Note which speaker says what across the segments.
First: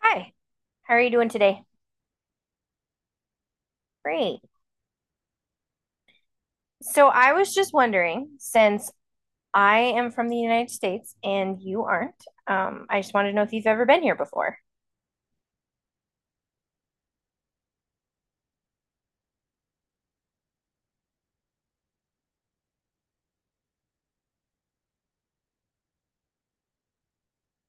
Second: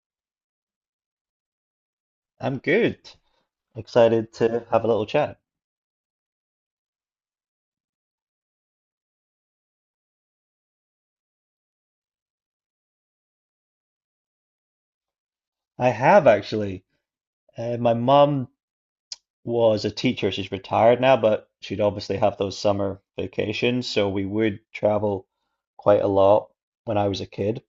Speaker 1: Hi, how are you doing today?
Speaker 2: I'm good. Excited
Speaker 1: Great.
Speaker 2: to have a little chat.
Speaker 1: So I was just wondering, since I am from the United States and you aren't, I just wanted to know if you've ever been here before.
Speaker 2: I have actually. My mum was a teacher. She's retired now, but she'd obviously have those summer vacations. So we would travel quite a lot when I was a kid.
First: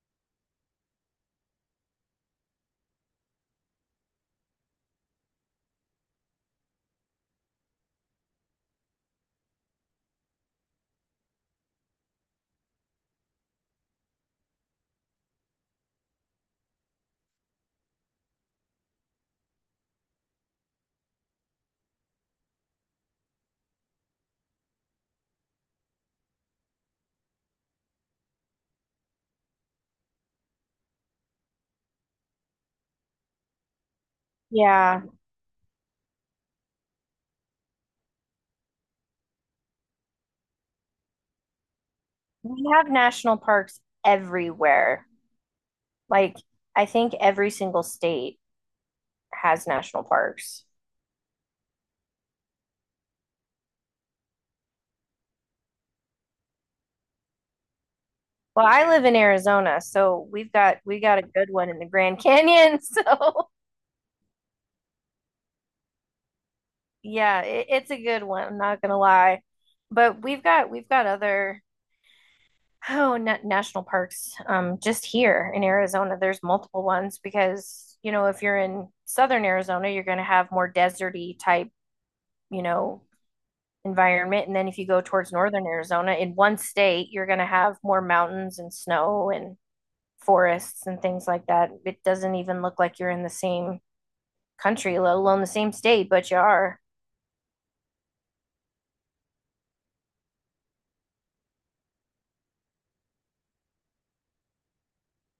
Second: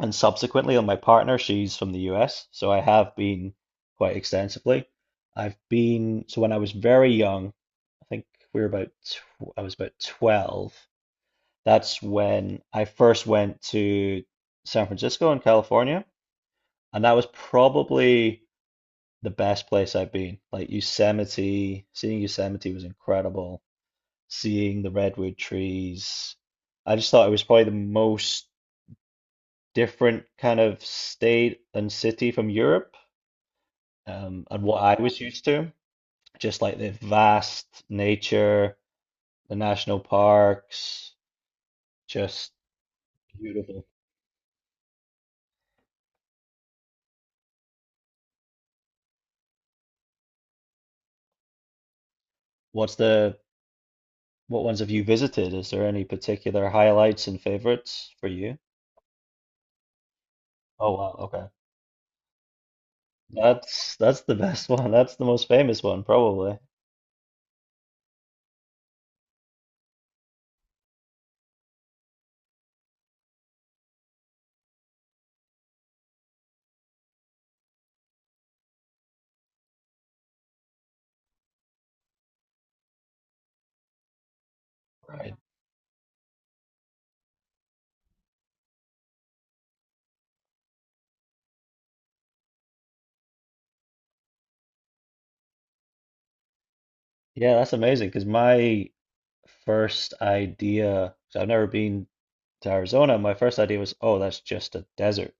Speaker 2: And subsequently, on my partner, she's from the US. So I have been quite extensively. I've been, so when I was very young, I think we were about, tw I was about 12. That's when I first went to San Francisco in California. And that was probably the best place I've been. Like Yosemite, seeing Yosemite was incredible. Seeing the redwood trees. I just thought it was probably the most different kind of state and city from Europe, and what I
Speaker 1: Yeah,
Speaker 2: was used to. Just like the vast nature, the national parks, just
Speaker 1: we have national parks
Speaker 2: beautiful.
Speaker 1: everywhere. Like, I think every single state has national parks.
Speaker 2: What's the what ones have you visited? Is there any particular highlights and favorites for you?
Speaker 1: Well, I live in Arizona, so
Speaker 2: Oh
Speaker 1: we got a good
Speaker 2: wow,
Speaker 1: one in the Grand Canyon. So
Speaker 2: that's the best one. That's the most famous one, probably.
Speaker 1: yeah, it's a good one. I'm not gonna lie, but we've got other. Oh, na national parks. Just here in Arizona, there's multiple ones because, you know, if you're in southern Arizona, you're going to have more deserty type, you know, environment. And then if you go towards
Speaker 2: Right.
Speaker 1: northern Arizona, in one state, you're going to have more mountains and snow and forests and things like that. It doesn't even look like you're in the same country, let alone the same state, but you are.
Speaker 2: Yeah, that's amazing because my first idea, 'cause I've never been to Arizona, my first idea was, oh, that's just a desert,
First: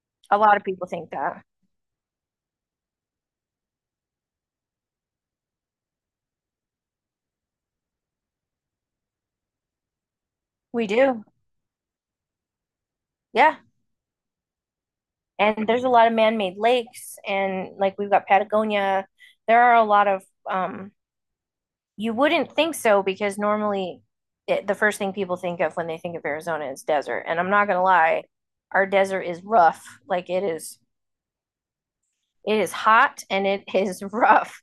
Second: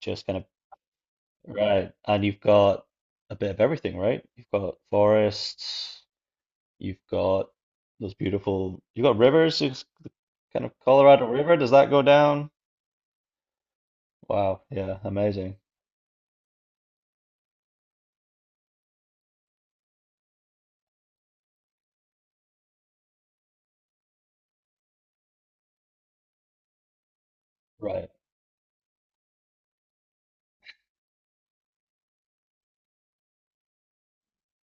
Speaker 2: just
Speaker 1: A
Speaker 2: kind of
Speaker 1: lot of people think that.
Speaker 2: right. And you've got a bit of everything, right? You've got forests, you've got those beautiful, you've got rivers, it's the kind of
Speaker 1: We do.
Speaker 2: Colorado River. Does that go down?
Speaker 1: Yeah.
Speaker 2: Wow, yeah, amazing.
Speaker 1: And there's a lot of man-made lakes and like we've got Patagonia. There are a lot of um, you wouldn't think so because normally the first thing people think of when they think of Arizona is desert. And I'm not gonna
Speaker 2: Right.
Speaker 1: lie, our desert is rough. Like it is hot and it is rough.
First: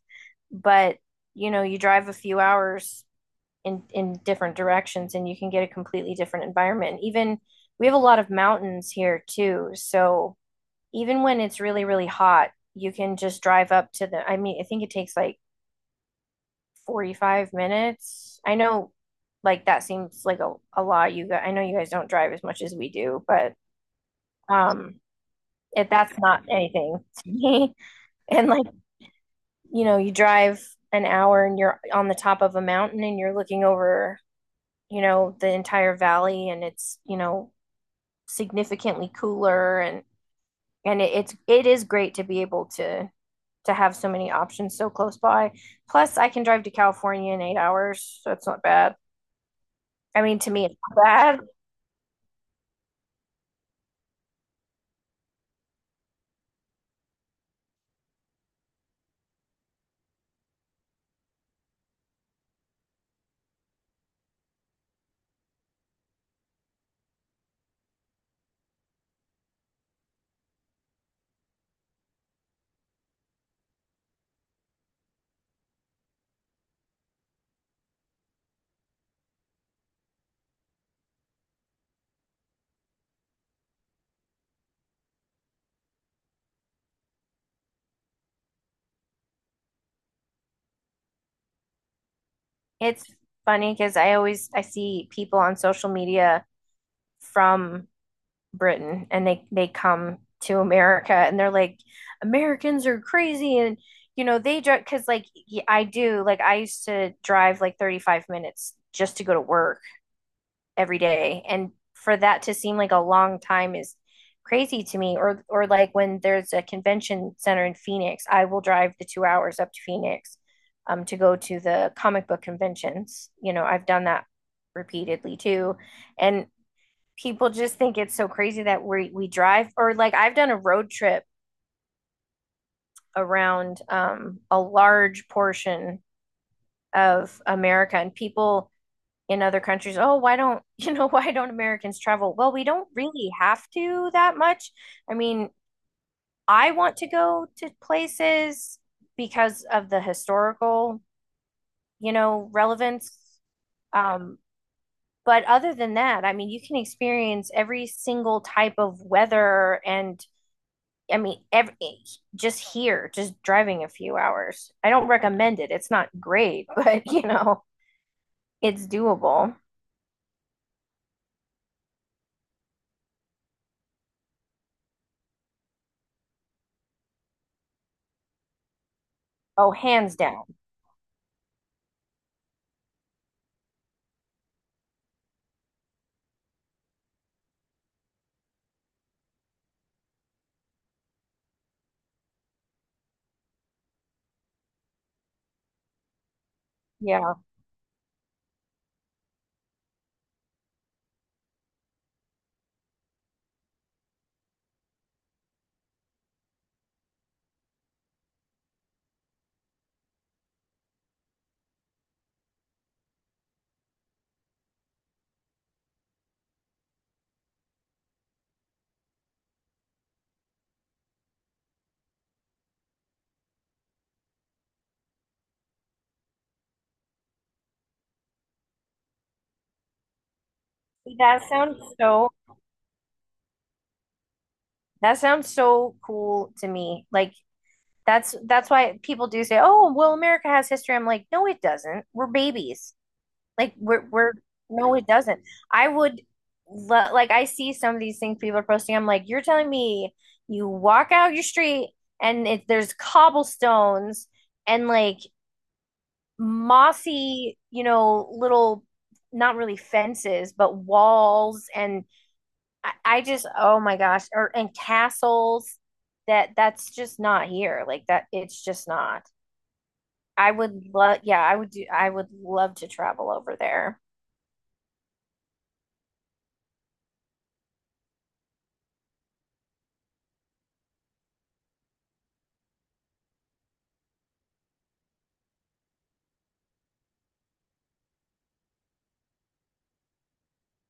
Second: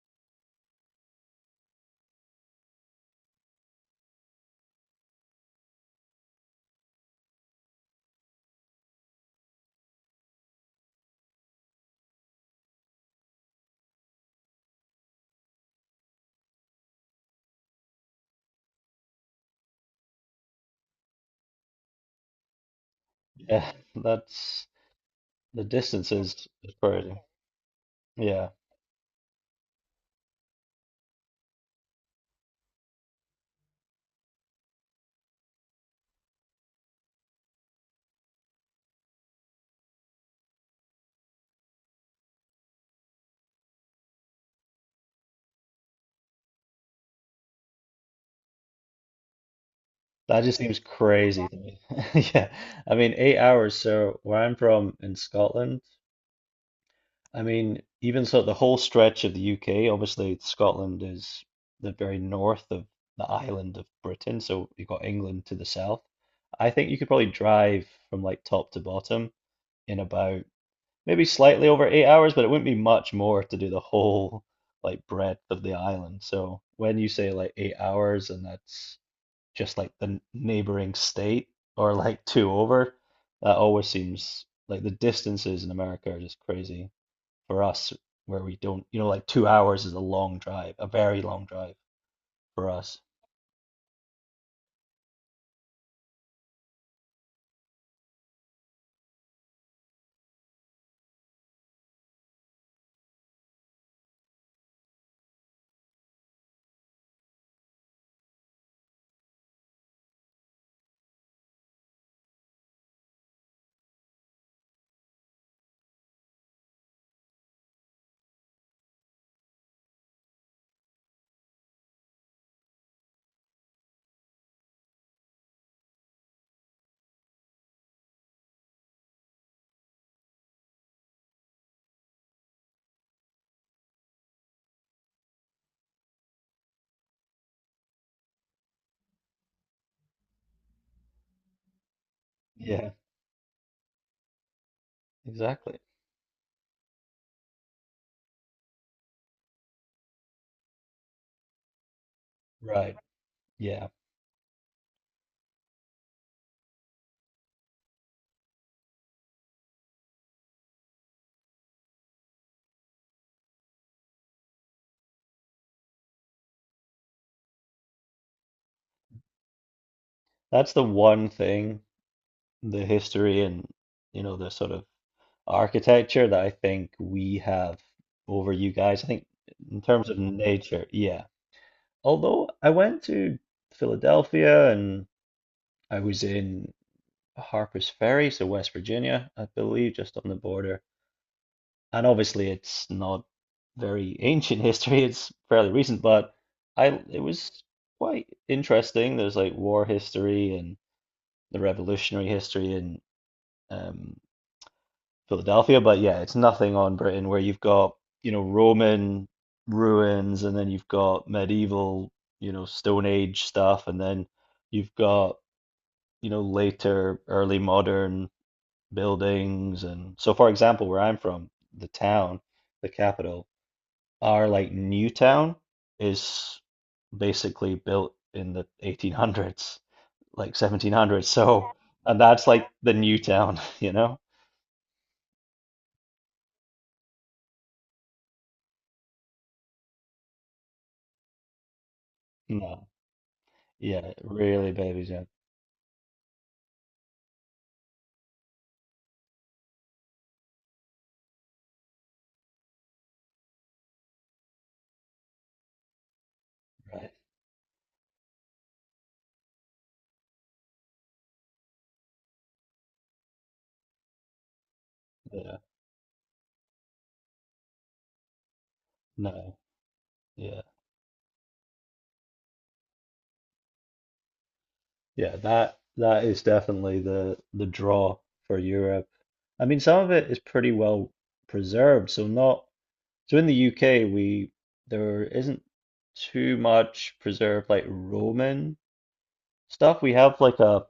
Speaker 1: But you know, you drive a few hours in different directions and you can get a completely different environment. Even we have a lot of mountains here too, so even when it's really, really hot, you can just drive up to I mean, I think it takes like 45 minutes. I know like that seems like a lot. You guys, I know you guys don't drive as much as we do, but
Speaker 2: Yeah, that's
Speaker 1: um
Speaker 2: the distance
Speaker 1: that's not
Speaker 2: is
Speaker 1: anything
Speaker 2: crazy.
Speaker 1: to me. And
Speaker 2: Yeah.
Speaker 1: like, you know, you drive an hour and you're on the top of a mountain and you're looking over, you know, the entire valley and it's, you know, significantly cooler and it is great to be able to have so many options so close by. Plus, I can drive to California in 8 hours, so it's not bad. I mean,
Speaker 2: That
Speaker 1: to
Speaker 2: just
Speaker 1: me, it's
Speaker 2: seems
Speaker 1: not bad.
Speaker 2: crazy to me. Yeah. I mean, 8 hours. So where I'm from in Scotland, I mean, even so, the whole stretch of the UK, obviously Scotland is the very north of the island of Britain. So you've got England to the south. I think you could probably drive from like top to bottom in about maybe slightly over 8 hours, but it wouldn't be much more to do the whole like breadth of the island. So when you say like 8 hours and that's just like the neighboring state or like two over. That always seems like the distances in America are just crazy for us, where we don't, you know, like 2 hours is a long drive, a very long drive for us.
Speaker 1: It's funny because I see people on social media from Britain and they come to America and they're like, Americans are crazy and you know they drive because like I do like I used to drive like 35 minutes just to go to work every day. And for that to seem like a long time is crazy to me. Or like when there's a convention center in Phoenix, I will drive the 2 hours up to Phoenix to go to the comic book conventions. You know, I've done that repeatedly too. And people just think it's so crazy that we drive or like I've done a road trip around a large portion of America and people in other countries, oh, why don't, you know, why don't Americans travel? Well, we don't
Speaker 2: Yeah,
Speaker 1: really have to that much. I mean,
Speaker 2: exactly.
Speaker 1: I want to go to places because of the historical, you know,
Speaker 2: Right.
Speaker 1: relevance.
Speaker 2: Yeah.
Speaker 1: Um, but other than that, I mean, you can experience every single type of weather and I mean, just here, just driving a few hours. I don't recommend it. It's not great, but you know, it's doable.
Speaker 2: That's the one thing, the history and, you know, the sort of architecture that I think we have over you guys. I think
Speaker 1: Oh,
Speaker 2: in terms
Speaker 1: hands
Speaker 2: of
Speaker 1: down.
Speaker 2: nature, yeah. Although I went to Philadelphia and I was in Harpers Ferry, so West Virginia, I believe, just on the border. And obviously, it's not very ancient history; it's fairly recent, but I it
Speaker 1: Yeah.
Speaker 2: was quite interesting. There's like war history and the revolutionary history in um, Philadelphia, but yeah, it's nothing on Britain where you've got, you know, Roman ruins and then you've got medieval, you know, Stone Age stuff, and then you've got, you know, later early modern buildings. And so, for example, where I'm from, the town the capital, our like new town is basically built in the 1800s, like 1700s.
Speaker 1: That
Speaker 2: So
Speaker 1: sounds
Speaker 2: and
Speaker 1: so
Speaker 2: that's like the new town, you know.
Speaker 1: that sounds so cool to me. Like that's why people do say, "Oh, well, America has history." I'm like, "No, it doesn't. We're
Speaker 2: No,
Speaker 1: babies. Like
Speaker 2: yeah,
Speaker 1: we're
Speaker 2: really
Speaker 1: no, it
Speaker 2: babies, yeah.
Speaker 1: doesn't." I would like I see some of these things people are posting. I'm like, "You're telling me you walk out your street and there's cobblestones and like
Speaker 2: Right,
Speaker 1: mossy, you know, little not really fences, but walls and I just, oh my gosh, or and
Speaker 2: yeah.
Speaker 1: castles that that's just not here. Like that, it's just not.
Speaker 2: No,
Speaker 1: I
Speaker 2: yeah,
Speaker 1: would love, yeah, I would do, I would love to travel over there.
Speaker 2: yeah, that that is definitely the draw for Europe. I mean, some of it is pretty well preserved, so not. So in the UK, we there isn't too much preserved like Roman stuff. We have like a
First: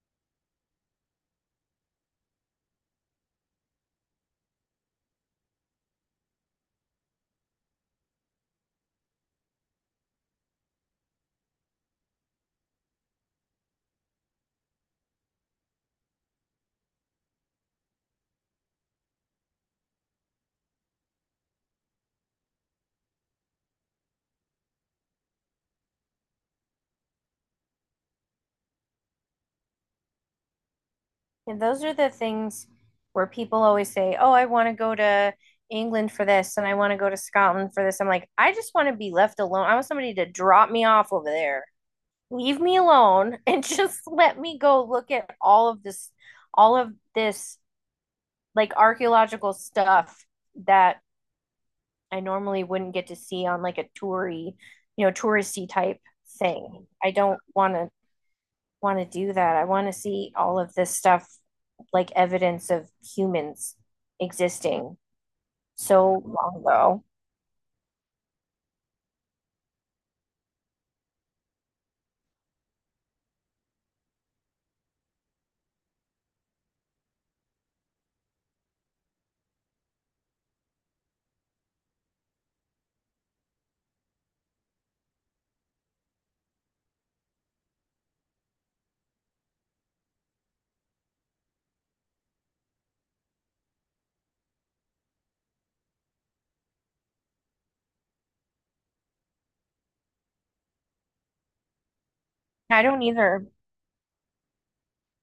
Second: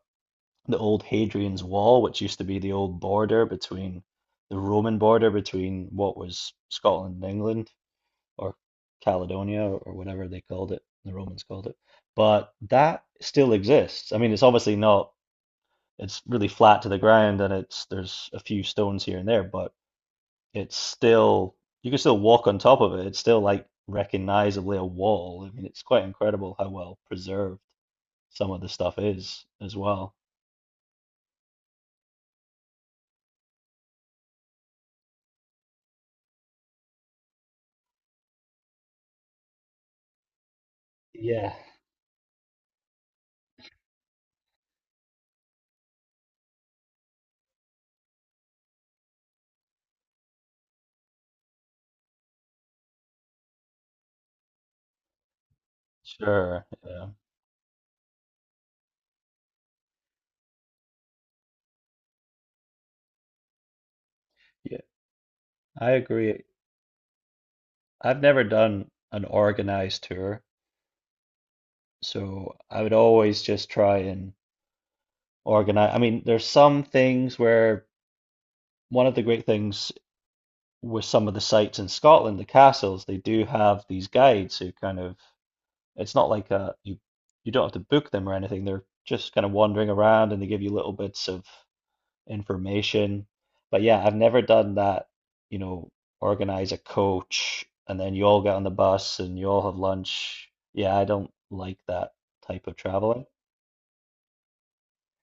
Speaker 2: the old Hadrian's Wall, which used to be the old border between the Roman border between what was Scotland and England, or Caledonia or whatever they called it, the Romans called it. But that still exists. I mean, it's obviously not, it's really flat to the ground and it's there's a few stones here and there, but it's still you can still walk on top of it. It's still like recognizably a wall. I mean, it's quite incredible how well preserved some of the stuff is as well.
Speaker 1: And those are the things where people always say, "Oh, I want to go to England for this, and I want to go to Scotland for this." I'm like, I just want to be left alone. I want somebody to drop me off over
Speaker 2: Yeah.
Speaker 1: there, leave me alone, and just let me go look at all of this like archaeological stuff that I normally wouldn't get to see on like you know, touristy type
Speaker 2: Sure.
Speaker 1: thing.
Speaker 2: Yeah.
Speaker 1: I don't want to do that. I want to see all of this stuff like evidence of humans
Speaker 2: Yeah.
Speaker 1: existing
Speaker 2: I
Speaker 1: so
Speaker 2: agree.
Speaker 1: long ago.
Speaker 2: I've never done an organized tour, so I would always just try and organize. I mean, there's some things where one of the great things with some of the sites in Scotland, the castles, they do have these guides who kind of. It's not like you you don't have to book them or anything. They're just kind of wandering around and they give you little bits of information. But yeah, I've never done that, you know, organize a coach and then you all get on the bus and you all have lunch. Yeah, I don't like that type of
Speaker 1: I don't
Speaker 2: traveling.
Speaker 1: either.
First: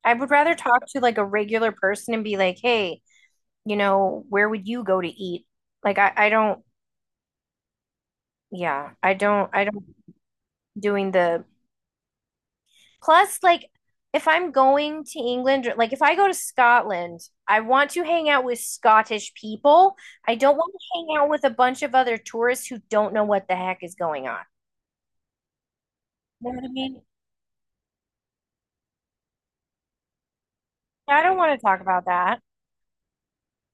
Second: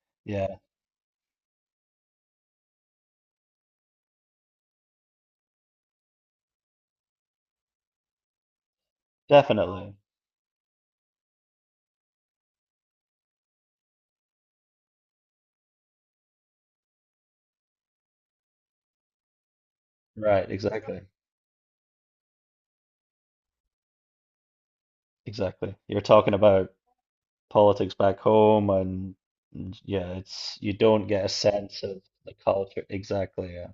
Speaker 1: I would
Speaker 2: Yeah,
Speaker 1: rather talk to like a regular person and be like, "Hey, you know, where would you go to eat?" Like I don't yeah, I don't
Speaker 2: definitely.
Speaker 1: doing the Plus, like, if I'm going to England, or, like, if I go to Scotland, I want to hang out with Scottish people. I
Speaker 2: Right,
Speaker 1: don't want to
Speaker 2: exactly.
Speaker 1: hang out with a bunch of other tourists who don't know what the heck is going on.
Speaker 2: Exactly. You're talking
Speaker 1: You know what I
Speaker 2: about
Speaker 1: mean?
Speaker 2: politics back home and yeah, it's you don't
Speaker 1: I
Speaker 2: get a
Speaker 1: don't want to talk
Speaker 2: sense of
Speaker 1: about
Speaker 2: the
Speaker 1: that.
Speaker 2: culture. Exactly, yeah.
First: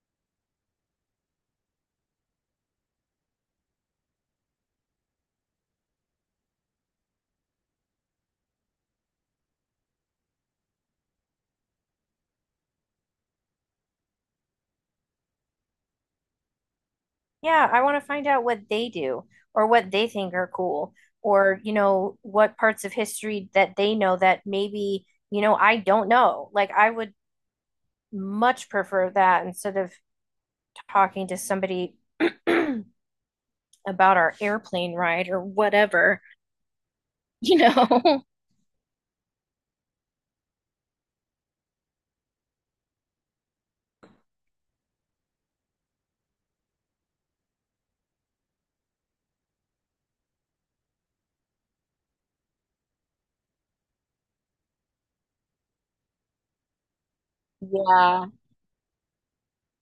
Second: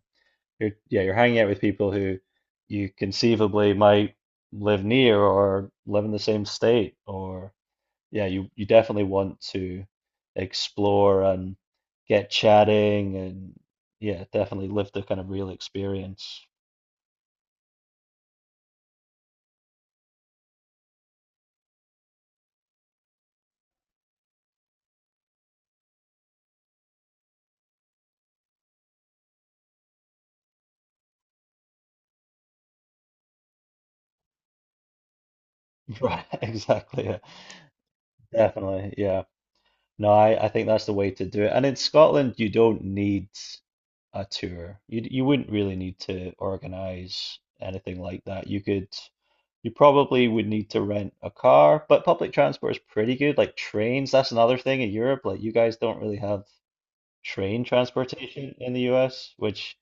Speaker 2: You're yeah, you're hanging out with people who you conceivably might live near or live in the same state or yeah, you definitely want to explore and get chatting and yeah, definitely live the kind of real experience.
Speaker 1: Yeah, I want to find out what they do or what they think are cool or, you know, what parts of history that they know that maybe, you know, I don't know. Like, I would much prefer that instead of talking to somebody about our airplane ride or whatever,
Speaker 2: Right, exactly. Yeah,
Speaker 1: you know.
Speaker 2: definitely. Yeah. No, I think that's the way to do it. And in Scotland, you don't need a tour. You you wouldn't really need to organize anything like that. You could. You probably would need to rent a car, but public transport is pretty good. Like trains, that's another thing in Europe. Like you guys don't really have train transportation in the US, which,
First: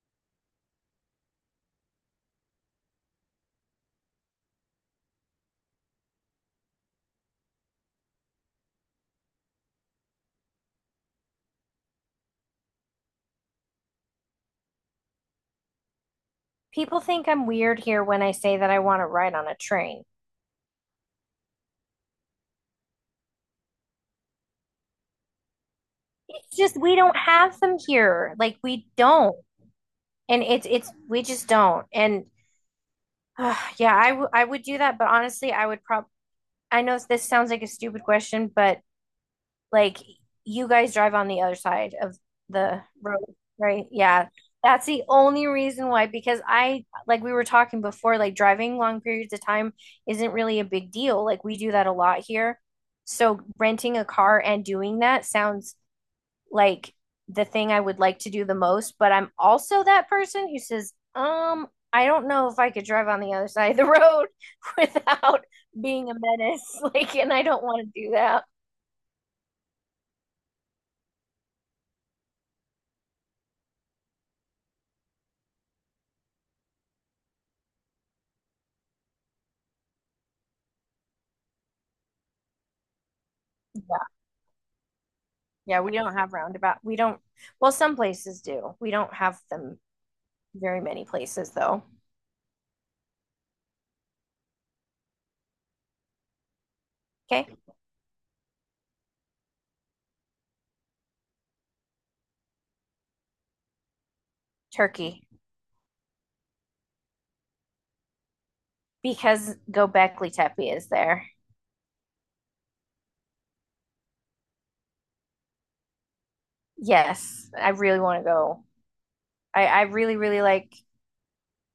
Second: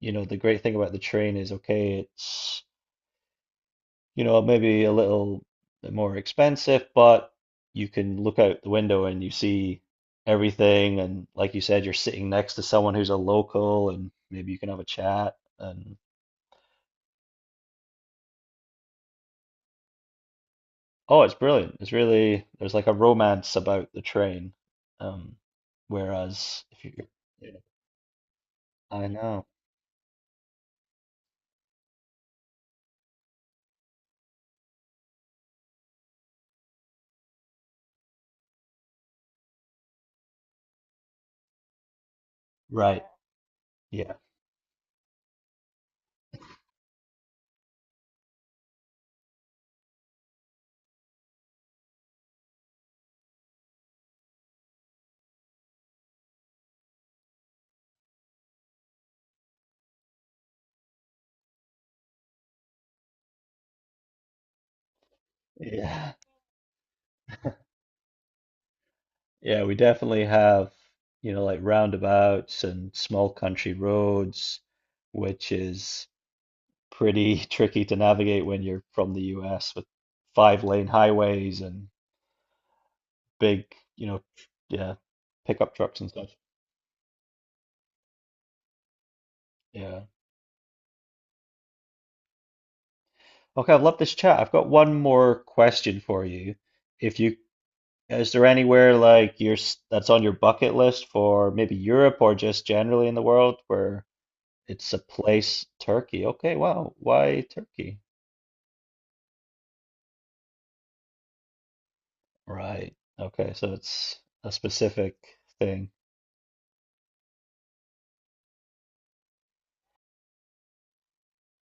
Speaker 2: you know, the great thing about the train is okay, it's, you know, maybe a little bit more expensive, but you can look out the window and you see everything. And like you said, you're sitting next to someone who's a local and maybe you can have a chat. And
Speaker 1: People think I'm weird here when I say that I want to ride on a train.
Speaker 2: oh, it's brilliant. It's really there's like a romance about the train. Um,
Speaker 1: It's
Speaker 2: Whereas
Speaker 1: just
Speaker 2: if you,
Speaker 1: we don't
Speaker 2: yeah,
Speaker 1: have them here. Like we
Speaker 2: I
Speaker 1: don't.
Speaker 2: know,
Speaker 1: And it's we just don't. And yeah, I would do that, but honestly, I would probably I know this sounds like a stupid question, but Like you guys drive on the other side of the
Speaker 2: right?
Speaker 1: road, right?
Speaker 2: Yeah,
Speaker 1: Yeah. That's the only reason why, because like we were talking before, like driving long periods of time isn't really a big deal. Like we do that a lot here. So renting a car and doing that sounds like the thing I would like to do the most, but I'm also that person who says, I don't know if I could drive on the other side of the road without being
Speaker 2: yeah,
Speaker 1: a menace. Like, and I don't want to do that.
Speaker 2: yeah. We definitely have you know like roundabouts and small country roads, which is pretty tricky to navigate when you're from the US with five-lane highways and big you know yeah pickup
Speaker 1: Yeah, we
Speaker 2: trucks and
Speaker 1: don't
Speaker 2: stuff.
Speaker 1: have roundabout. We don't, well, some places do. We don't have them
Speaker 2: Yeah.
Speaker 1: very many places though.
Speaker 2: Okay, I've loved this chat. I've got one more question for you if you.
Speaker 1: Okay.
Speaker 2: Yeah, is there anywhere like your that's on your bucket list for maybe Europe or just generally in the world where it's a
Speaker 1: Turkey,
Speaker 2: place, Turkey? Okay, wow. Why Turkey?
Speaker 1: because Göbekli Tepe is there.
Speaker 2: Right. Okay, so it's a specific thing.
Speaker 1: Yes, I really want to go. I really, really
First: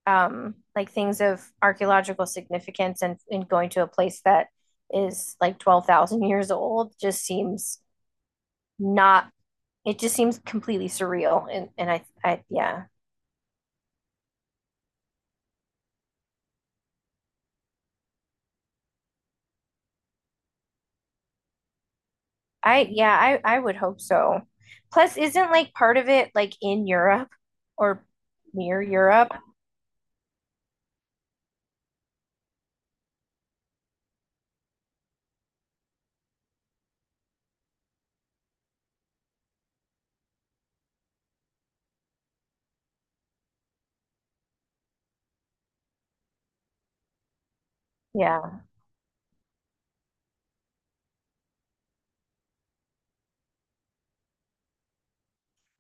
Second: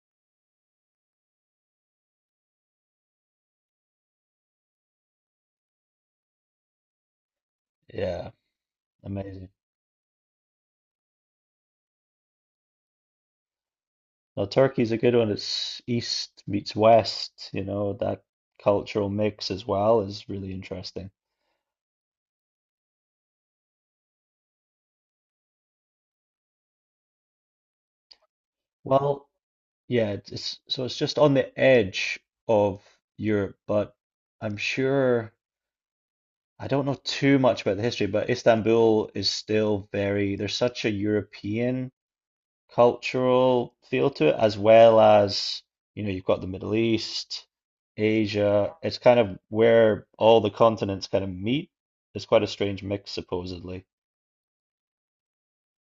Speaker 1: like things of archaeological significance and going to a place that is like 12,000 years old just seems
Speaker 2: Yeah,
Speaker 1: not,
Speaker 2: amazing.
Speaker 1: it just seems completely surreal. And yeah,
Speaker 2: Now Turkey's a good one. It's east meets west, you know, that cultural mix as well is really interesting.
Speaker 1: I yeah, I would hope so. Plus, isn't like part of it like in Europe or near
Speaker 2: Well,
Speaker 1: Europe?
Speaker 2: yeah, it's- so it's just on the edge of Europe, but I'm sure I don't know too much about the history, but Istanbul is still very, there's such a European cultural feel to it, as well as, you know, you've got the Middle East,
Speaker 1: Yeah.
Speaker 2: Asia. It's kind of where all the continents kind of meet. It's quite a strange mix, supposedly.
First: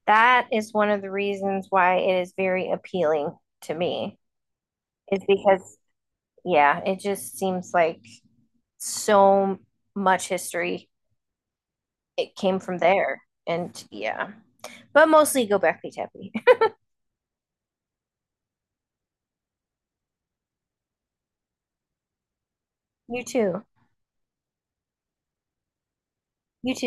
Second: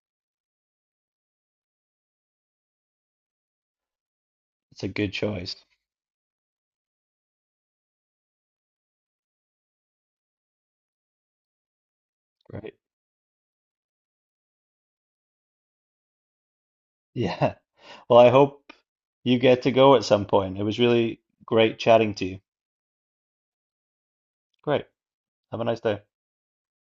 Speaker 1: That is one of the reasons why it is very appealing to me
Speaker 2: It's a good
Speaker 1: is
Speaker 2: choice.
Speaker 1: because yeah, it just seems like so much history it came
Speaker 2: Right?
Speaker 1: from there. And yeah. But mostly Gobekli Tepe.
Speaker 2: Yeah. Well, I hope you get to go at some point. It was really great chatting to you.
Speaker 1: You too.
Speaker 2: Great. Have a nice day.
Speaker 1: You too.